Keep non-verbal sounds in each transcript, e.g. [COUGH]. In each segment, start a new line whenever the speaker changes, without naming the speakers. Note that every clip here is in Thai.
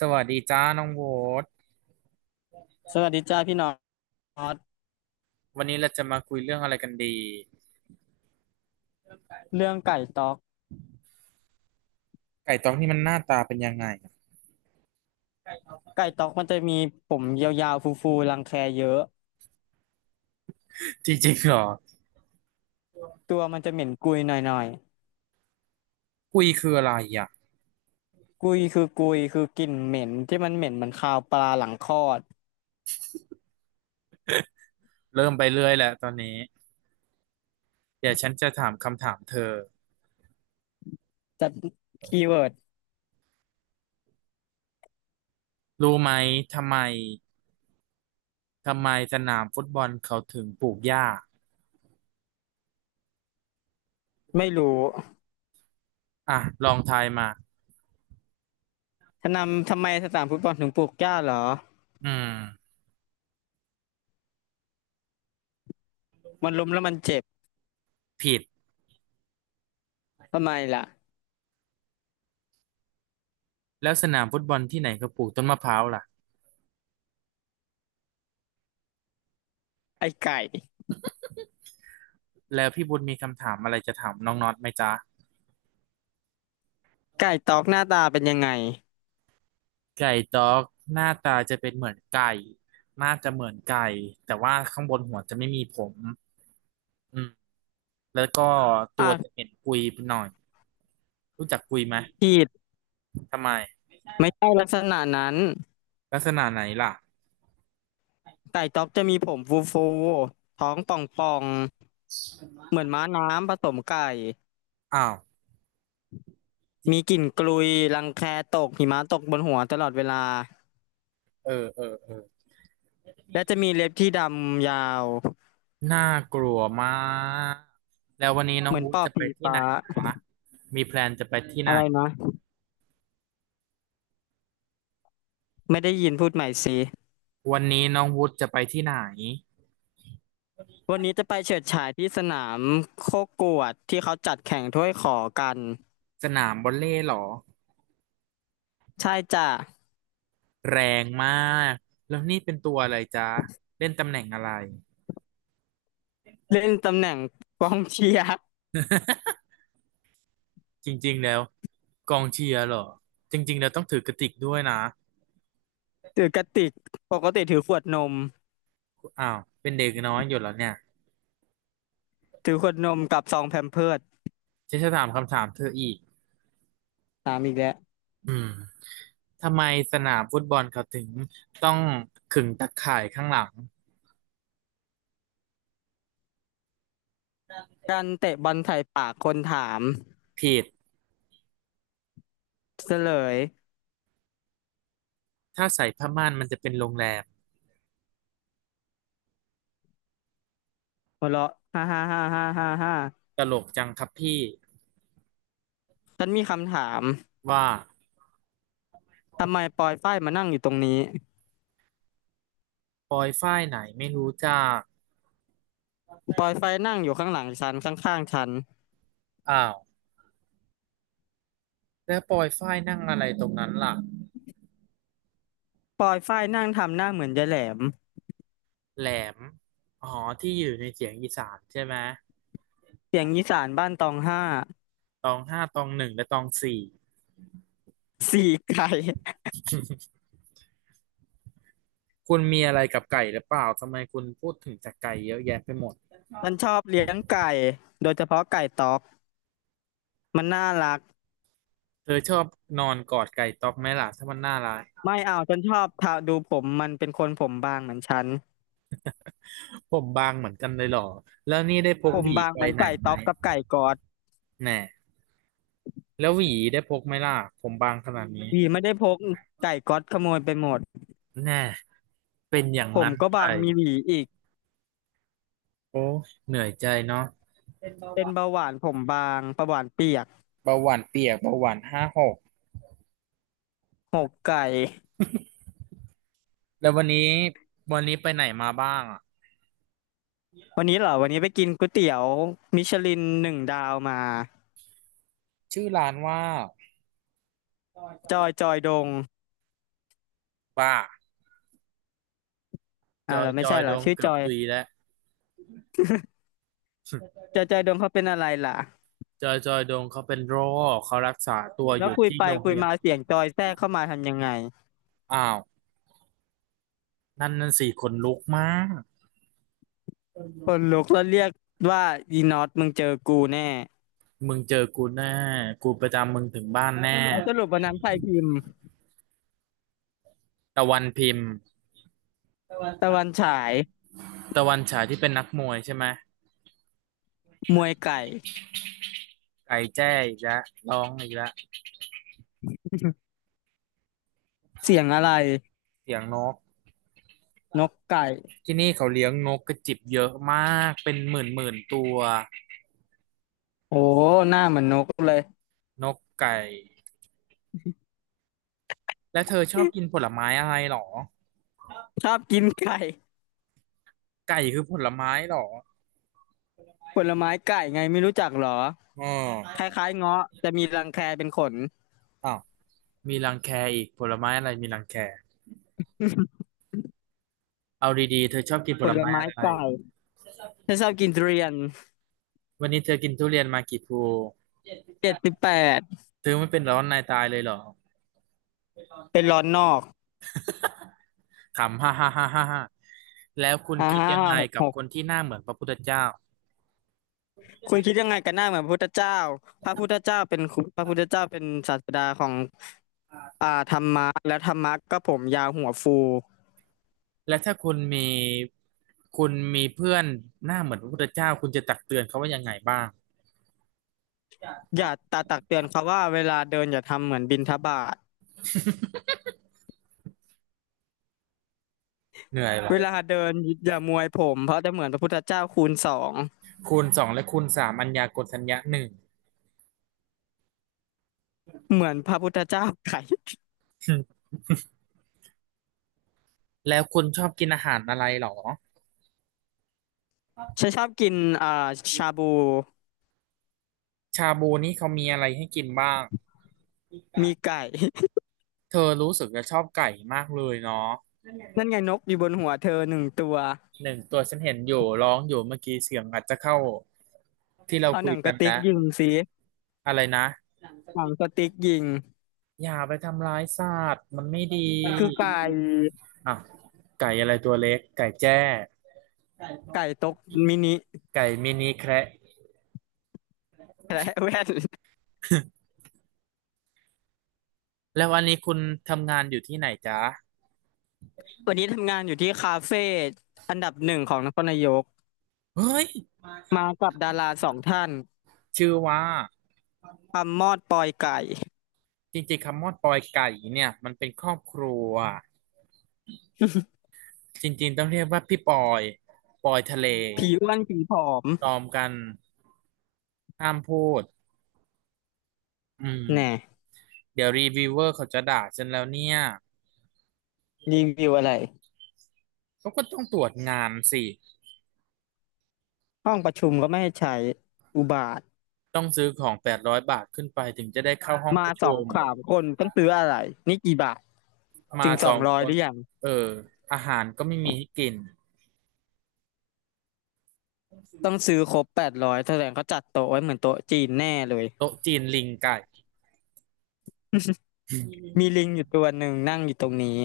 สวัสดีจ้าน้องโบ๊ท
สวัสดีจ้าพี่น็อต
วันนี้เราจะมาคุยเรื่องอะไรกันดี
เรื่องไก่ต๊อก
ไก่ตองนี่มันหน้าตาเป็นยังไง
ไก่ต๊อกมันจะมีผมยาวๆฟูๆรังแคเยอะ
จริงๆเหรอ
ตัวมันจะเหม็นกุยหน่อย
คุยคืออะไรอ่ะ
ๆกุยคือกลิ่นเหม็นที่มันเหม็นเหมือนคาวปลาหลังคลอด
เริ่มไปเรื่อยแหละตอนนี้เดี๋ยวฉันจะถามคำถามเธอ
จะคีย์เวิร์ด
รู้ไหมทำไมทำไมสนามฟุตบอลเขาถึงปลูกหญ้า
ไม่รู้
อ่ะลองทายมา
ทำไมสนามฟุตบอลถึงปลูกหญ้าเหรอ
อืม
มันล้มแล้วมันเจ็บ
ผิด
ทำไมล่ะ
แล้วสนามฟุตบอลที่ไหนเขาปลูกต้นมะพร้าวล่ะ
ไอ้ไก่
แล้วพี่บุญมีคำถามอะไรจะถามน้องน็อตไหมจ๊ะ
ไก่ต๊อกหน้าตาเป็นยังไง
ไก่ด็อกหน้าตาจะเป็นเหมือนไก่น่าจะเหมือนไก่แต่ว่าข้างบนหัวจะไม่มีผมอืมแล้วก็ตัวจะ
อ่ะ
เป็นกุยปหน่อยรู้จักกุยไหม
ผิด
ทำไม
ไม่ใช่ลักษณะนั้น
ลักษณะไหนล่ะ
ไก่ต๊อกจะมีผมฟูๆท้องป่อง เหมือนม้าน้ำผสมไก่
อ้าว
มี
จิ
กลิ่นกลุยรังแคตกหิมะตกบนหัวตลอดเวลา
เออเออเออ
และจะมีเล็บที่ดำยาว
น่ากลัวมากแล้ววันนี้น้อ
เห
ง
มือน
วู
ป
ด
อบ
จะไป
ผี
ที่ไห
ฟ้า
นนะมีแพลนจะไปที่ไหน
อะไรนะไม่ได้ยินพูดใหม่สิ
วันนี้น้องวูดจะไปที่ไหน
วันนี้จะไปเฉิดฉายที่สนามโคกวดที่เขาจัดแข่งถ้วยขอกัน
สนามบอลเล่เหรอ
ใช่จ้ะ
แรงมากแล้วนี่เป็นตัวอะไรจ๊ะเล่นตำแหน่งอะไร
เล่นตำแหน่งกองเชียร์
จริงๆแล้วกองเชียร์เหรอจริงๆแล้วต้องถือกระติกด้วยนะ
ถือกระติกปกติถือขวดนม
อ้าวเป็นเด็กน้อยอยู่แล้วเนี่ย
ถือขวดนมกับซองแพมเพิร์ส
ฉันจะถามคำถามเธออีก
ตามอีกแล้ว
อืมทำไมสนามฟุตบอลเขาถึงต้องขึงตะข่ายข้างหลัง
การเตะบอลใส่ปากคนถาม
ผิด
เฉลย
ถ้าใส่ผ้าม่านมันจะเป็นโรงแรม
หัวเราะฮ่าฮ่าฮ่าฮ่าฮ่าฮ่า
ตลกจังครับพี่
ฉันมีคำถาม
ว่า
ทำไมปอยฝ้ายมานั่งอยู่ตรงนี้
ปอยฝ้ายไหนไม่รู้จัก
ปอยฝ้ายนั่งอยู่ข้างหลังฉันข้างๆฉัน
อ้าวแล้วปอยฝ้ายนั่งอะไรตรงนั้นล่ะ
ปอยฝ้ายนั่งทำหน้าเหมือนยายแหลม
แหลมอ๋อที่อยู่ในเสียงอีสานใช่ไหม
เสียงอีสานบ้านตองห้า
ตองห้าตองหนึ่งและตองสี่
สี่ไก่
คุณมีอะไรกับไก่หรือเปล่าทำไมคุณพูดถึงแต่ไก่เยอะแยะไปหมด
ฉันชอบเลี้ยงไก่โดยเฉพาะไก่ต๊อกมันน่ารัก
เธอชอบนอนกอดไก่ต๊อกไหมล่ะถ้ามันน่ารัก
ไม่เอาฉันชอบทาดูผมมันเป็นคนผมบางเหมือนฉัน
ผมบางเหมือนกันเลยเหรอแล้วนี่ได้พก
ผ
ห
ม
วี
บาง
ไป
เหมือน
ไหน
ไก่
ไหม
ต๊อกกับไก่กอด
แน่แล้วหวีได้พกไหมล่ะผมบางขนาดนี้
หวีไม่ได้พกไก่ก๊อดขโมยไปหมด
แน่เป็นอย่าง
ผม
นั้น
ก็
ไป
บางมีหวีอีก
โอ้เหนื่อยใจเนาะ
เป็นเบาหวานผมบางเบาหวานเปียก
เบาหวานเปียกเบาหวาน5 6
หมกไก่
แล้ววันนี้วันนี้ไปไหนมาบ้างอ่ะ
วันนี้เหรอ วันนี้ไปกินก๋วยเตี๋ยวมิชลินหนึ่งดาวมา
ชื่อร้านว่า
จอยจอยดง
บ้าจ
อ่าว
อ
เหร
ย
อไม่
จอ
ใช่
ย
เหร
โด
อ
ง
ชื่อ
เกื
จ
อบ
อย
ตุยแล้ว
จอยจอ
[LAUGHS]
ยดงเขาเป็นอะไรล่ะ
จอยจอยดงเขาเป็นโรคเขารักษาตัวอ
แล้ว
ยู่
คุย
ที่
ไป
โรงพ
คุย
ยา
มา
บา
เสียงจอ
ล
ยแทรกเข้ามาทำยังไง
อ้าวนั่นนั่นสี่คนลุกมาก
คนลุกแล้วเรียกว่าอีน็อตมึงเจอกูแน่
มึงเจอกูแน่กูประจำมึงถึงบ้านแน่
แล้วสรุปวันนั้นใครพิมพ์
ตะวันพิมพ์
ตะวันฉาย
ตะวันฉายที่เป็นนักมวยใช่ไหม
มวยไก่
ไก่แจ้อีกแล้วร้องอีกแล้ว
เสียงอะไร
เสียงนก
นกไก่
ที่นี่เขาเลี้ยงนกกระจิบเยอะมากเป็นหมื่นหมื่นตัว
โอ้ หน้าเหมือนนกเลย
นกไก่และเธอชอบกินผลไม้อะไรหรอ
ชอบกินไก่
ไก่คือผลไม้หรอ
ผลไม้ไก่ไงไม่รู้จักเหรอ
อ๋อ
คล้ายๆเงาะจะมีรังแคเป็นขน
อ้าวมีรังแคอีกผลไม้อะไรมีรังแค เอาดีๆเธอชอบกินผ
ผ
ล
ล
ไม้
ไม้
อะไร
เก่าฉันชอบกินทุเรียน
วันนี้เธอกินทุเรียนมากี่พลู
เจ็ดสิบแปด
เธอไม่เป็นร้อนในตายเลยเหรอ
เป็นร้อนนอก
ขำฮ่าฮ่าฮ่าฮ่าฮ่าแล้วคุณคิด
ห้า
ยังไง
หก
กั
ห
บคน
ก
ที่หน้าเหมือนพระพุทธเจ้า
คุณคิดยังไงกันหน้าเหมือนพระพุทธเจ้าพระพุทธเจ้าเป็นครูพระพุทธเจ้าเป็นศาสดาของธรรมะและธรรมะก็ผมยาวหัวฟู
และถ้าคุณมีคุณมีเพื่อนหน้าเหมือนพระพุทธเจ้าคุณจะตักเตือนเขาว่ายังไงบ้าง
อย่าตักเตือนเขาว่าเวลาเดินอย่าทำเหมือนบิณฑบาต
เหนื่อยวะ
เวลาเดินอย่ามวยผมเพราะจะเหมือนพระพุทธเจ้าคูณสอง
คูณสองและคูณสามอัญญากลทัญญะหนึ่ง [LAUGHS]
เหมือนพระพุทธเจ้าไก่
แล้วคุณชอบกินอาหารอะไรเหรอ
[LAUGHS] ฉันชอบกินอ่าชาบู
ชาบูนี่เขามีอะไรให้กินบ้าง
มีไก่
เธอรู้สึกจะชอบไก่มากเลยเนาะ
[LAUGHS] นั่นไงนกอยู่บนหัวเธอหนึ่งตัว
หนึ่งตัวฉันเห็นอยู่ร้องอยู่เมื่อกี้เสียงอาจจะเข้าที่เรา
เอา
คุ
หนั
ย
งก
กัน
ระติก
นะ
ยิงสิ
อะไรนะ
หนังกระติกยิง
อย่าไปทำร้ายสัตว์มันไม่ดี
มันคือไก่
อ่ะไก่อะไรตัวเล็กไก่แจ้
ไก่ตกมินิ
ไก่มินิแคระ
และแว่น [LAUGHS]
แล้ววันนี้คุณทำงานอยู่ที่ไหนจ๊ะ
วันนี้ทำงานอยู่ที่คาเฟ่อันดับหนึ่งของนครนายก
เฮ้ย
มากับดาราสองท่าน
ชื่อว่า
คำมอดปอยไก่
จริงๆคำว่าปอยไก่เนี่ยมันเป็นครอบครัว
[LAUGHS]
จริงๆต้องเรียกว่าพี่ปอยปอยทะเล
ผีอ้วนผีผอม
ตอมกันห้ามพูดอืม
แน่
เดี๋ยวรีวิวเวอร์เขาจะด่าฉันแล้วเนี่ย
รีวิวอะไร
เขาก็ต้องตรวจงานสิ
ห้องประชุมก็ไม่ให้ใช้อุบาท
ต้องซื้อของ800บาทขึ้นไปถึงจะได้เข้าห้องป
มา
ระ
ส
ชุ
อง
ม
สามคนต้องซื้ออะไรนี่กี่บาท
มา
ถึงส
ส
อ
อ
ง
ง
ร้อ
ค
ยห
น
รือยัง
เอออาหารก็ไม่มีให้กิน
ต้องซื้อครบ800แสดงเขาจัดโต๊ะไว้เหมือนโต๊ะจีนแน่เลย
โต๊ะจีนลิงไก่
มีลิงอยู่ตัวหนึ่งนั่งอยู่ตรงนี้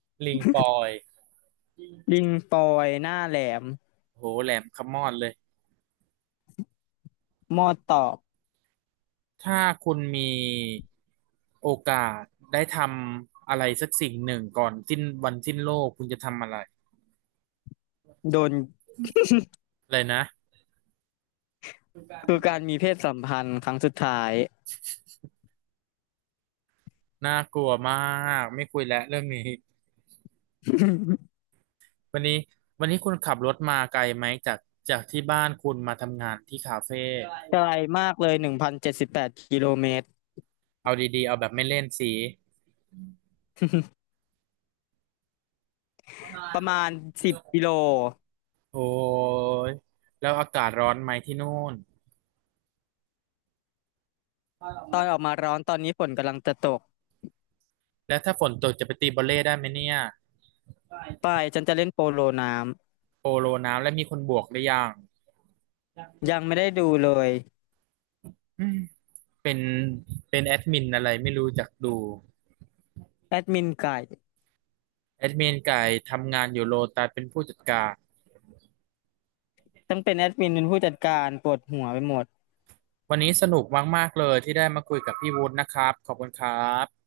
[LAUGHS] ลิงปอย
ลิงปอยหน้าแหลม
โหแหลมขมอดเลย
มอดตอบ
ถ้าคุณมีโอกาสได้ทำอะไรสักสิ่งหนึ่งก่อนสิ้นวันสิ้นโลกคุณจะทำอะไร
โดน
อะไรนะ
คือการมีเพศสัมพันธ์ครั้งสุดท้าย
น่ากลัวมากไม่คุยแล้วเรื่องนี้
[LAUGHS]
วันนี้วันนี้คุณขับรถมาไกลไหมจากจากที่บ้านคุณมาทำงานที่คาเฟ่
ไกลมากเลย1,078 กิโลเมตร
เอาดีๆเอาแบบไม่เล่นสี
ประมาณ10 กิโล
โอ้ยแล้วอากาศร้อนไหมที่นู่น
ตอนออกมาร้อนตอนนี้ฝนกำลังจะตก
แล้วถ้าฝนตกจะไปตีบอลเล่ได้ไหมเนี่ย
ไปฉันจะเล่นโปโลน้
โปโลน้ำและมีคนบวกหรือยัง
ำยังไม่ได้ดูเลย
อืมเป็นเป็นแอดมินอะไรไม่รู้จักดู
แอดมินไก่
แอดมินไก่ทำงานอยู่โลตัสเป็นผู้จัดการ
ต้องเป็นแอดมินเป็นผู้จัดการปวดหัวไปหมด
วันนี้สนุกมากๆเลยที่ได้มาคุยกับพี่วุฒินะครับขอบคุณครับ